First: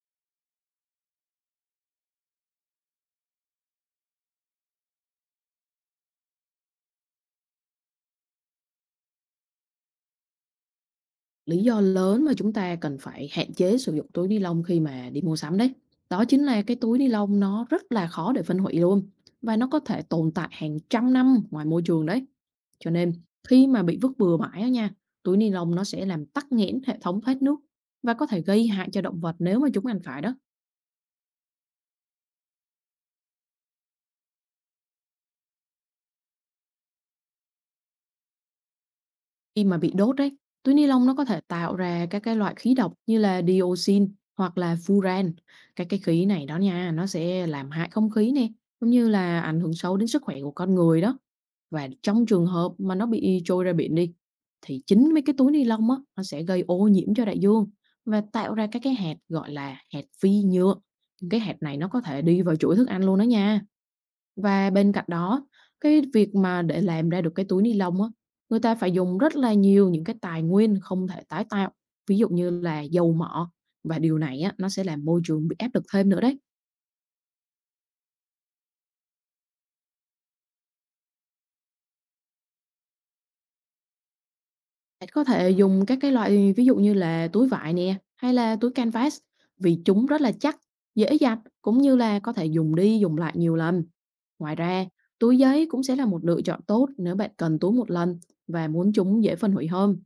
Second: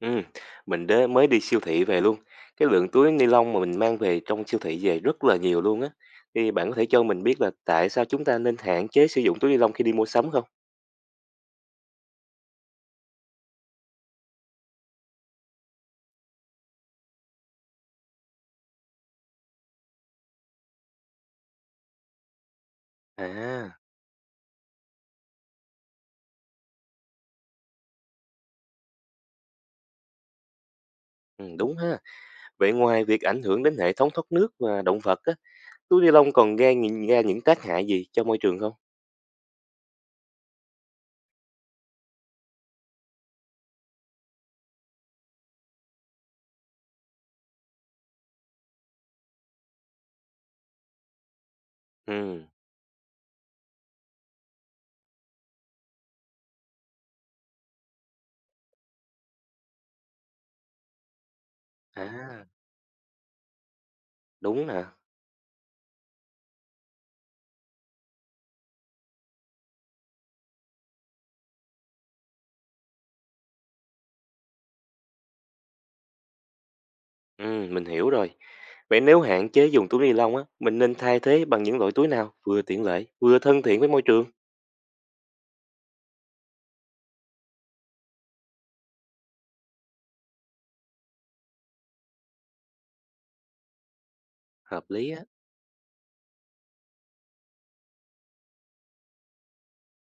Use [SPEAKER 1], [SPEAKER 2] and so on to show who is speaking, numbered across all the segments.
[SPEAKER 1] Ừ, mình đế mới đi siêu thị về luôn. Cái lượng túi ni lông mà mình mang về trong siêu thị về rất là nhiều luôn á. Thì bạn có thể cho mình biết là tại sao chúng ta nên hạn chế sử dụng túi ni lông khi đi mua sắm không?
[SPEAKER 2] Lý do lớn mà chúng ta cần phải hạn chế sử dụng túi ni lông khi mà đi mua sắm đấy. Đó chính là cái túi ni lông nó rất là khó để phân hủy luôn và nó có thể tồn tại hàng trăm năm ngoài môi trường đấy. Cho nên khi
[SPEAKER 1] À,
[SPEAKER 2] mà bị vứt bừa bãi á nha, túi ni lông nó sẽ làm tắc nghẽn hệ thống thoát nước và có thể gây hại cho động vật nếu mà chúng ăn phải đó.
[SPEAKER 1] ừ, đúng ha. Vậy ngoài việc ảnh hưởng đến hệ thống thoát nước và động vật á, túi ni lông còn gây nhìn ra những tác hại gì cho môi trường không?
[SPEAKER 2] Khi mà bị đốt ấy, túi ni lông nó có thể tạo ra các cái loại khí độc như là dioxin hoặc là furan. Các cái khí này đó nha, nó sẽ làm hại không khí nè, cũng như là ảnh hưởng xấu đến sức khỏe của con người đó. Và trong
[SPEAKER 1] Ừ,
[SPEAKER 2] trường hợp mà nó bị trôi ra biển đi, thì chính mấy cái túi ni lông á, nó sẽ gây ô nhiễm cho đại dương và tạo ra các cái hạt gọi là hạt phi nhựa. Những cái hạt này nó có thể đi
[SPEAKER 1] à,
[SPEAKER 2] vào chuỗi thức ăn luôn đó nha.
[SPEAKER 1] đúng
[SPEAKER 2] Và
[SPEAKER 1] nè.
[SPEAKER 2] bên cạnh đó, cái việc mà để làm ra được cái túi ni lông á, người ta phải dùng rất là nhiều những cái tài nguyên không thể tái tạo, ví dụ như là dầu mỏ và điều này á, nó sẽ làm môi trường bị áp lực thêm nữa đấy.
[SPEAKER 1] Ừ, mình hiểu rồi. Vậy nếu hạn chế dùng túi ni lông á, mình nên thay thế bằng những loại túi nào vừa tiện lợi, vừa thân thiện với môi trường?
[SPEAKER 2] Bạn có thể dùng các cái loại ví dụ như là túi vải nè, hay là túi canvas vì chúng rất là chắc, dễ giặt cũng như là có thể dùng đi dùng lại nhiều lần. Ngoài
[SPEAKER 1] Hợp
[SPEAKER 2] ra,
[SPEAKER 1] lý á,
[SPEAKER 2] túi giấy cũng sẽ là một lựa chọn tốt nếu bạn cần túi một lần và muốn chúng dễ phân hủy hơn.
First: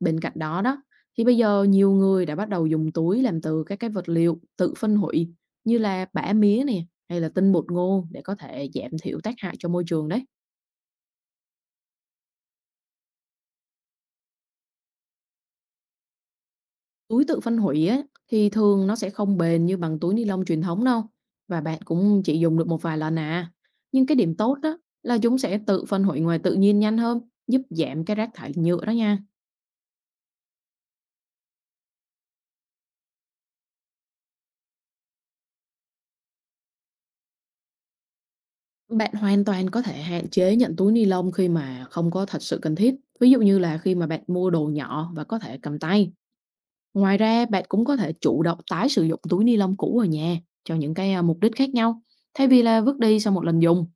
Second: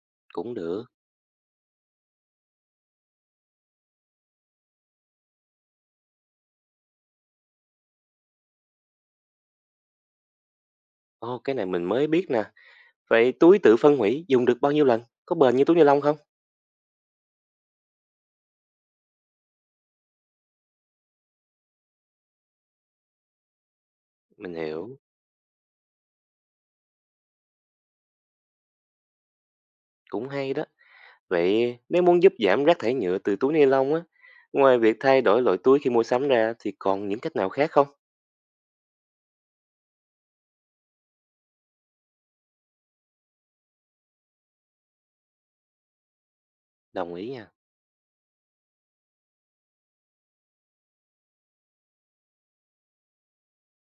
[SPEAKER 2] Bên cạnh
[SPEAKER 1] cũng
[SPEAKER 2] đó đó,
[SPEAKER 1] được.
[SPEAKER 2] thì bây giờ nhiều người đã bắt đầu dùng túi làm từ các cái vật liệu tự phân hủy như là bã mía nè hay là tinh bột ngô để có thể giảm thiểu tác hại cho môi trường đấy.
[SPEAKER 1] Ồ, cái này mình mới biết nè. Vậy túi tự phân hủy dùng được bao nhiêu lần? Có bền như túi ni lông không?
[SPEAKER 2] Túi tự phân hủy á, thì thường nó sẽ không bền như bằng túi ni lông truyền thống đâu và bạn cũng chỉ dùng được một vài lần à. Nhưng cái điểm
[SPEAKER 1] Mình
[SPEAKER 2] tốt đó
[SPEAKER 1] hiểu,
[SPEAKER 2] là chúng sẽ tự phân hủy ngoài tự nhiên nhanh hơn, giúp giảm cái rác thải nhựa đó nha.
[SPEAKER 1] cũng hay đó. Vậy nếu muốn giúp giảm rác thải nhựa từ túi ni lông á, ngoài việc thay đổi loại túi khi mua sắm ra thì còn những cách nào khác không?
[SPEAKER 2] Bạn hoàn toàn có thể hạn chế nhận túi ni lông khi mà không có thật sự cần thiết. Ví dụ như là khi mà bạn mua đồ nhỏ và có thể cầm tay.
[SPEAKER 1] Đồng
[SPEAKER 2] Ngoài
[SPEAKER 1] ý
[SPEAKER 2] ra,
[SPEAKER 1] nha.
[SPEAKER 2] bạn cũng có thể chủ động tái sử dụng túi ni lông cũ ở nhà cho những cái mục đích khác nhau, thay vì là vứt đi sau một lần dùng.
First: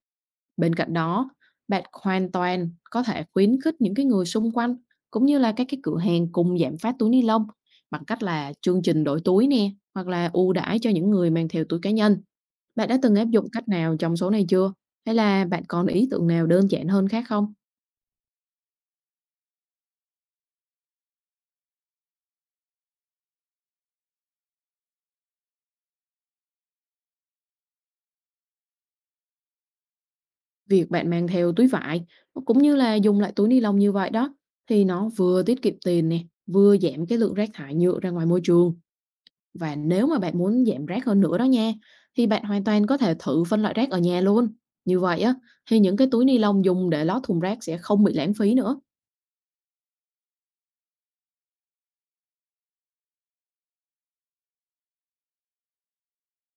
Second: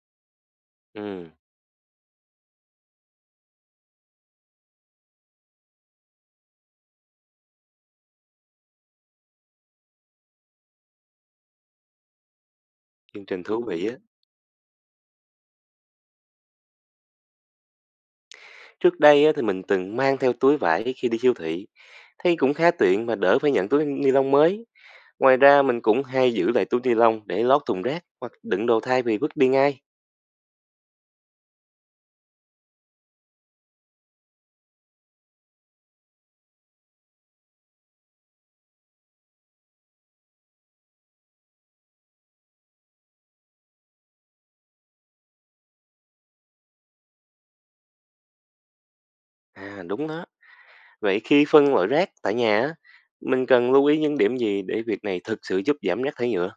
[SPEAKER 2] Bên cạnh đó,
[SPEAKER 1] Ừ,
[SPEAKER 2] bạn hoàn toàn có thể khuyến khích những cái người xung quanh cũng như là các cái cửa hàng cùng giảm phát túi ni lông bằng cách là chương trình đổi túi nè hoặc là ưu đãi cho những người mang theo túi cá nhân. Bạn đã từng
[SPEAKER 1] chương
[SPEAKER 2] áp
[SPEAKER 1] trình
[SPEAKER 2] dụng
[SPEAKER 1] thú
[SPEAKER 2] cách
[SPEAKER 1] vị
[SPEAKER 2] nào
[SPEAKER 1] á.
[SPEAKER 2] trong số này chưa? Hay là bạn còn ý tưởng nào đơn giản hơn khác không?
[SPEAKER 1] Trước đây á, thì mình từng mang theo túi vải khi đi siêu thị. Thấy cũng khá tiện mà đỡ phải nhận túi ni lông mới. Ngoài ra mình cũng hay giữ lại túi ni lông để lót thùng rác hoặc đựng đồ thay vì vứt đi ngay.
[SPEAKER 2] Việc bạn mang theo túi vải cũng như là dùng lại túi ni lông như vậy đó thì nó vừa tiết kiệm tiền nè, vừa giảm cái lượng rác thải nhựa ra ngoài môi trường. Và nếu mà bạn muốn giảm rác hơn nữa đó nha, thì bạn hoàn toàn có thể thử phân loại rác ở nhà luôn. Như vậy á, thì những cái túi ni lông dùng để lót thùng rác sẽ không bị lãng phí nữa.
[SPEAKER 1] À đúng đó. Vậy khi phân loại rác tại nhà á, mình cần lưu ý những điểm gì để việc này thực sự giúp giảm rác thải nhựa?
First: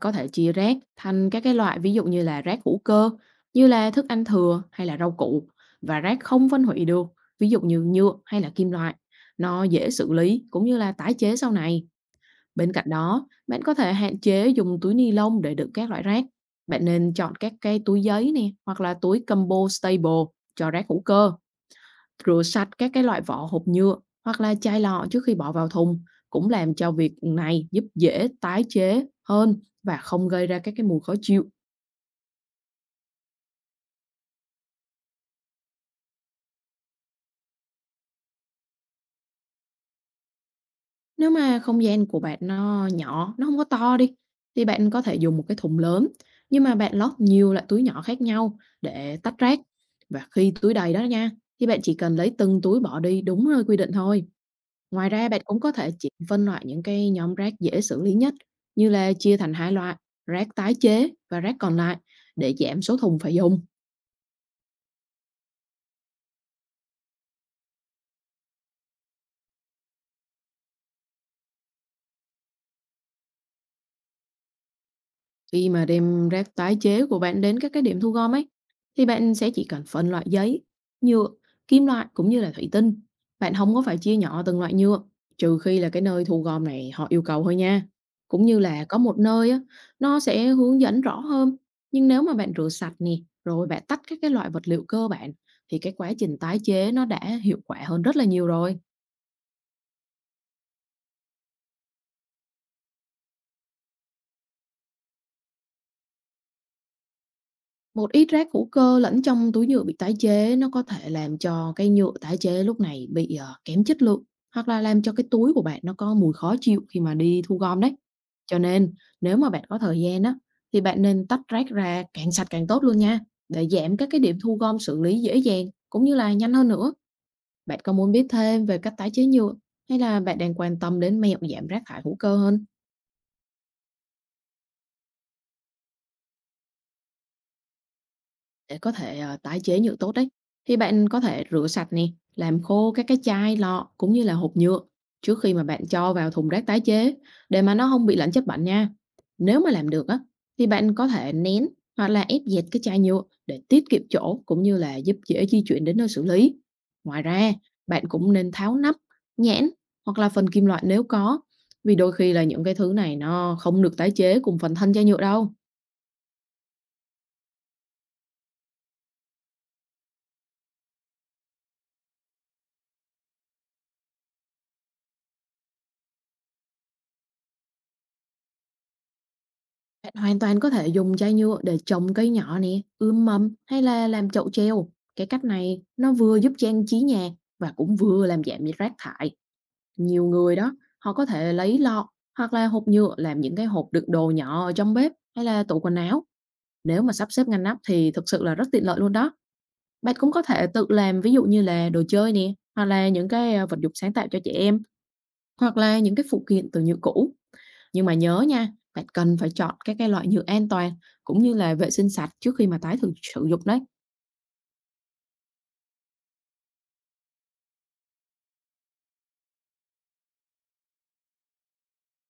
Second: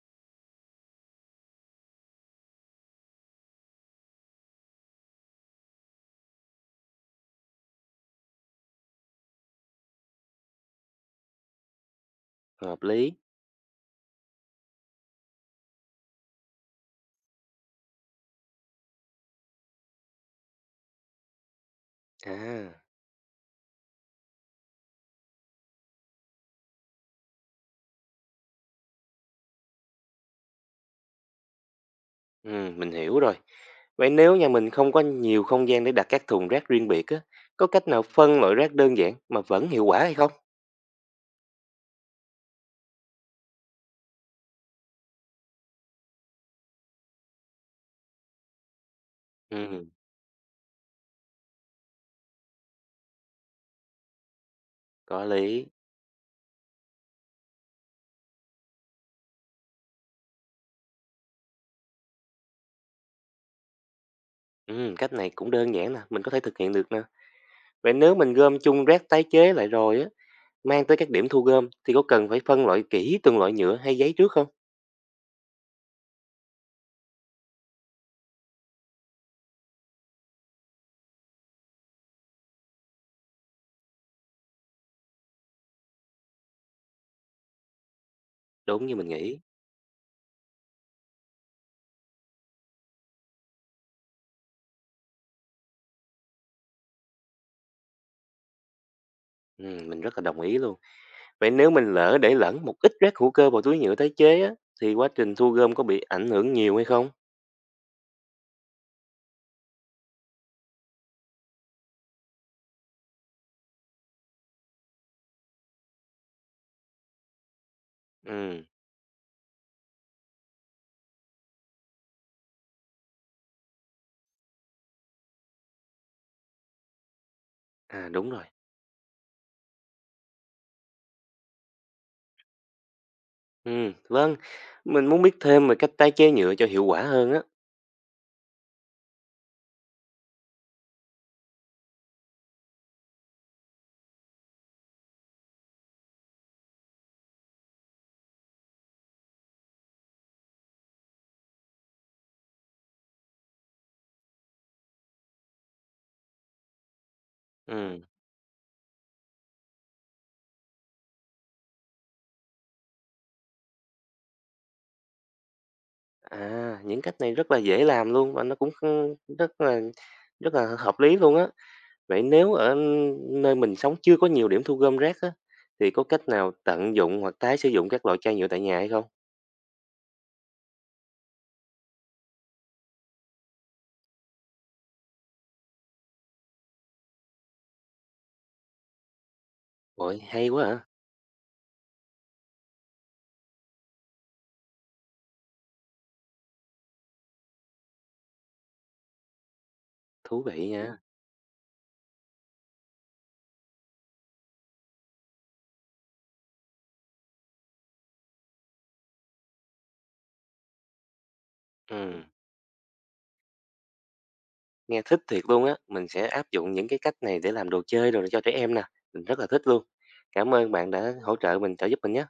[SPEAKER 2] Có thể chia rác thành các cái loại ví dụ như là rác hữu cơ, như là thức ăn thừa hay là rau củ và rác không phân hủy được, ví dụ như nhựa hay là kim loại. Nó dễ xử lý cũng như là tái chế sau này. Bên
[SPEAKER 1] Hợp
[SPEAKER 2] cạnh
[SPEAKER 1] lý.
[SPEAKER 2] đó, bạn có thể hạn chế dùng túi ni lông để đựng các loại rác. Bạn nên chọn các cái túi giấy nè hoặc là túi combo stable cho rác hữu cơ, rửa sạch
[SPEAKER 1] À,
[SPEAKER 2] các cái loại vỏ hộp nhựa hoặc là chai lọ trước khi bỏ vào thùng cũng làm cho việc này giúp dễ tái chế hơn và không gây ra các cái mùi khó chịu.
[SPEAKER 1] ừ, mình hiểu rồi. Vậy nếu nhà mình không có nhiều không gian để đặt các thùng rác riêng biệt á, có cách nào phân loại rác đơn giản mà vẫn hiệu quả hay không?
[SPEAKER 2] Nếu mà không gian của bạn nó nhỏ, nó không có to đi, thì bạn có thể dùng một cái thùng lớn, nhưng mà bạn lót nhiều loại túi nhỏ khác nhau để tách rác.
[SPEAKER 1] Ừ,
[SPEAKER 2] Và khi túi đầy đó nha, thì bạn chỉ cần lấy từng túi bỏ đi đúng nơi quy định thôi. Ngoài
[SPEAKER 1] có
[SPEAKER 2] ra, bạn cũng
[SPEAKER 1] lý.
[SPEAKER 2] có thể chỉ phân loại những cái nhóm rác dễ xử lý nhất, như là chia thành 2 loại, rác tái chế và rác còn lại để giảm số thùng phải dùng.
[SPEAKER 1] Ừ, cách này cũng đơn giản nè, mình có thể thực hiện được nè. Vậy nếu mình gom chung rác tái chế lại rồi á, mang tới các điểm thu gom thì có cần phải phân loại kỹ từng loại nhựa hay giấy trước không?
[SPEAKER 2] Khi mà đem rác tái chế của bạn đến các cái điểm thu gom ấy, thì bạn sẽ chỉ cần phân loại giấy, nhựa, kim loại cũng như là thủy tinh. Bạn không có phải chia nhỏ từng loại nhựa, trừ khi là cái nơi thu gom này họ yêu cầu thôi nha. Cũng như là
[SPEAKER 1] Đúng như
[SPEAKER 2] có
[SPEAKER 1] mình
[SPEAKER 2] một
[SPEAKER 1] nghĩ.
[SPEAKER 2] nơi á, nó sẽ hướng dẫn rõ hơn. Nhưng nếu mà bạn rửa sạch nè, rồi bạn tách các cái loại vật liệu cơ bản, thì cái quá trình tái chế nó đã hiệu quả hơn rất là nhiều rồi.
[SPEAKER 1] Ừ, mình rất là đồng ý luôn. Vậy nếu mình lỡ để lẫn một ít rác hữu cơ vào túi nhựa tái chế á, thì quá trình thu gom có bị ảnh hưởng nhiều hay không?
[SPEAKER 2] Một ít rác hữu cơ lẫn trong túi nhựa bị tái chế nó có thể làm cho cái nhựa tái chế lúc này bị kém chất lượng hoặc là làm cho cái túi của bạn nó có mùi khó chịu khi mà đi thu gom đấy. Cho
[SPEAKER 1] Ừ,
[SPEAKER 2] nên nếu mà bạn có thời gian á thì bạn nên tách rác ra càng sạch càng tốt luôn nha để giảm các cái điểm thu gom xử lý dễ dàng cũng như là nhanh hơn nữa. Bạn có
[SPEAKER 1] à
[SPEAKER 2] muốn biết
[SPEAKER 1] đúng rồi.
[SPEAKER 2] thêm về cách tái chế nhựa hay là bạn đang quan tâm đến mẹo giảm rác thải hữu cơ hơn?
[SPEAKER 1] Ừ, vâng. Mình muốn biết thêm về cách tái chế nhựa cho hiệu quả hơn á.
[SPEAKER 2] Để có thể tái chế nhựa tốt đấy, thì bạn có thể rửa sạch nè, làm khô các cái chai, lọ cũng như là hộp nhựa trước khi mà bạn cho vào thùng rác tái chế để mà nó không bị lẫn chất bẩn nha. Nếu mà làm được á, thì bạn có thể nén hoặc là ép dẹt cái chai nhựa để tiết kiệm chỗ cũng như là giúp dễ di chuyển đến nơi xử lý. Ngoài ra,
[SPEAKER 1] Ừ,
[SPEAKER 2] bạn cũng nên tháo nắp, nhãn hoặc là phần kim loại nếu có, vì đôi khi là những cái thứ này nó không được tái chế cùng phần thân chai nhựa đâu.
[SPEAKER 1] à những cách này rất là dễ làm luôn và nó cũng không- rất là hợp lý luôn á. Vậy nếu ở nơi mình sống chưa có nhiều điểm thu gom rác á, thì có cách nào tận dụng hoặc tái sử dụng các loại chai nhựa tại nhà hay không?
[SPEAKER 2] Bạn hoàn toàn có thể dùng chai nhựa để trồng cây nhỏ nè, ươm mầm hay là làm chậu treo. Cái cách này nó vừa giúp trang trí nhà và cũng vừa làm giảm rác thải.
[SPEAKER 1] Ôi,
[SPEAKER 2] Nhiều
[SPEAKER 1] hay
[SPEAKER 2] người
[SPEAKER 1] quá
[SPEAKER 2] đó,
[SPEAKER 1] hả?
[SPEAKER 2] họ có thể lấy lọ hoặc là hộp nhựa làm những cái hộp đựng đồ nhỏ ở trong bếp hay là tủ quần áo. Nếu mà sắp xếp ngăn nắp thì thực sự là rất tiện lợi luôn đó. Bạn cũng có
[SPEAKER 1] Thú
[SPEAKER 2] thể
[SPEAKER 1] vị
[SPEAKER 2] tự
[SPEAKER 1] nha.
[SPEAKER 2] làm ví dụ như là đồ chơi nè, hoặc là những cái vật dụng sáng tạo cho trẻ em. Hoặc là những cái phụ kiện từ nhựa cũ. Nhưng mà nhớ nha, bạn cần phải chọn các cái loại nhựa an toàn cũng như là vệ sinh
[SPEAKER 1] Ừ.
[SPEAKER 2] sạch trước khi mà tái thử sử dụng đấy.
[SPEAKER 1] Nghe thích thiệt luôn á, mình sẽ áp dụng những cái cách này để làm đồ chơi rồi cho trẻ em nè, mình rất là thích luôn. Cảm ơn bạn đã hỗ trợ mình, trợ giúp mình nhé.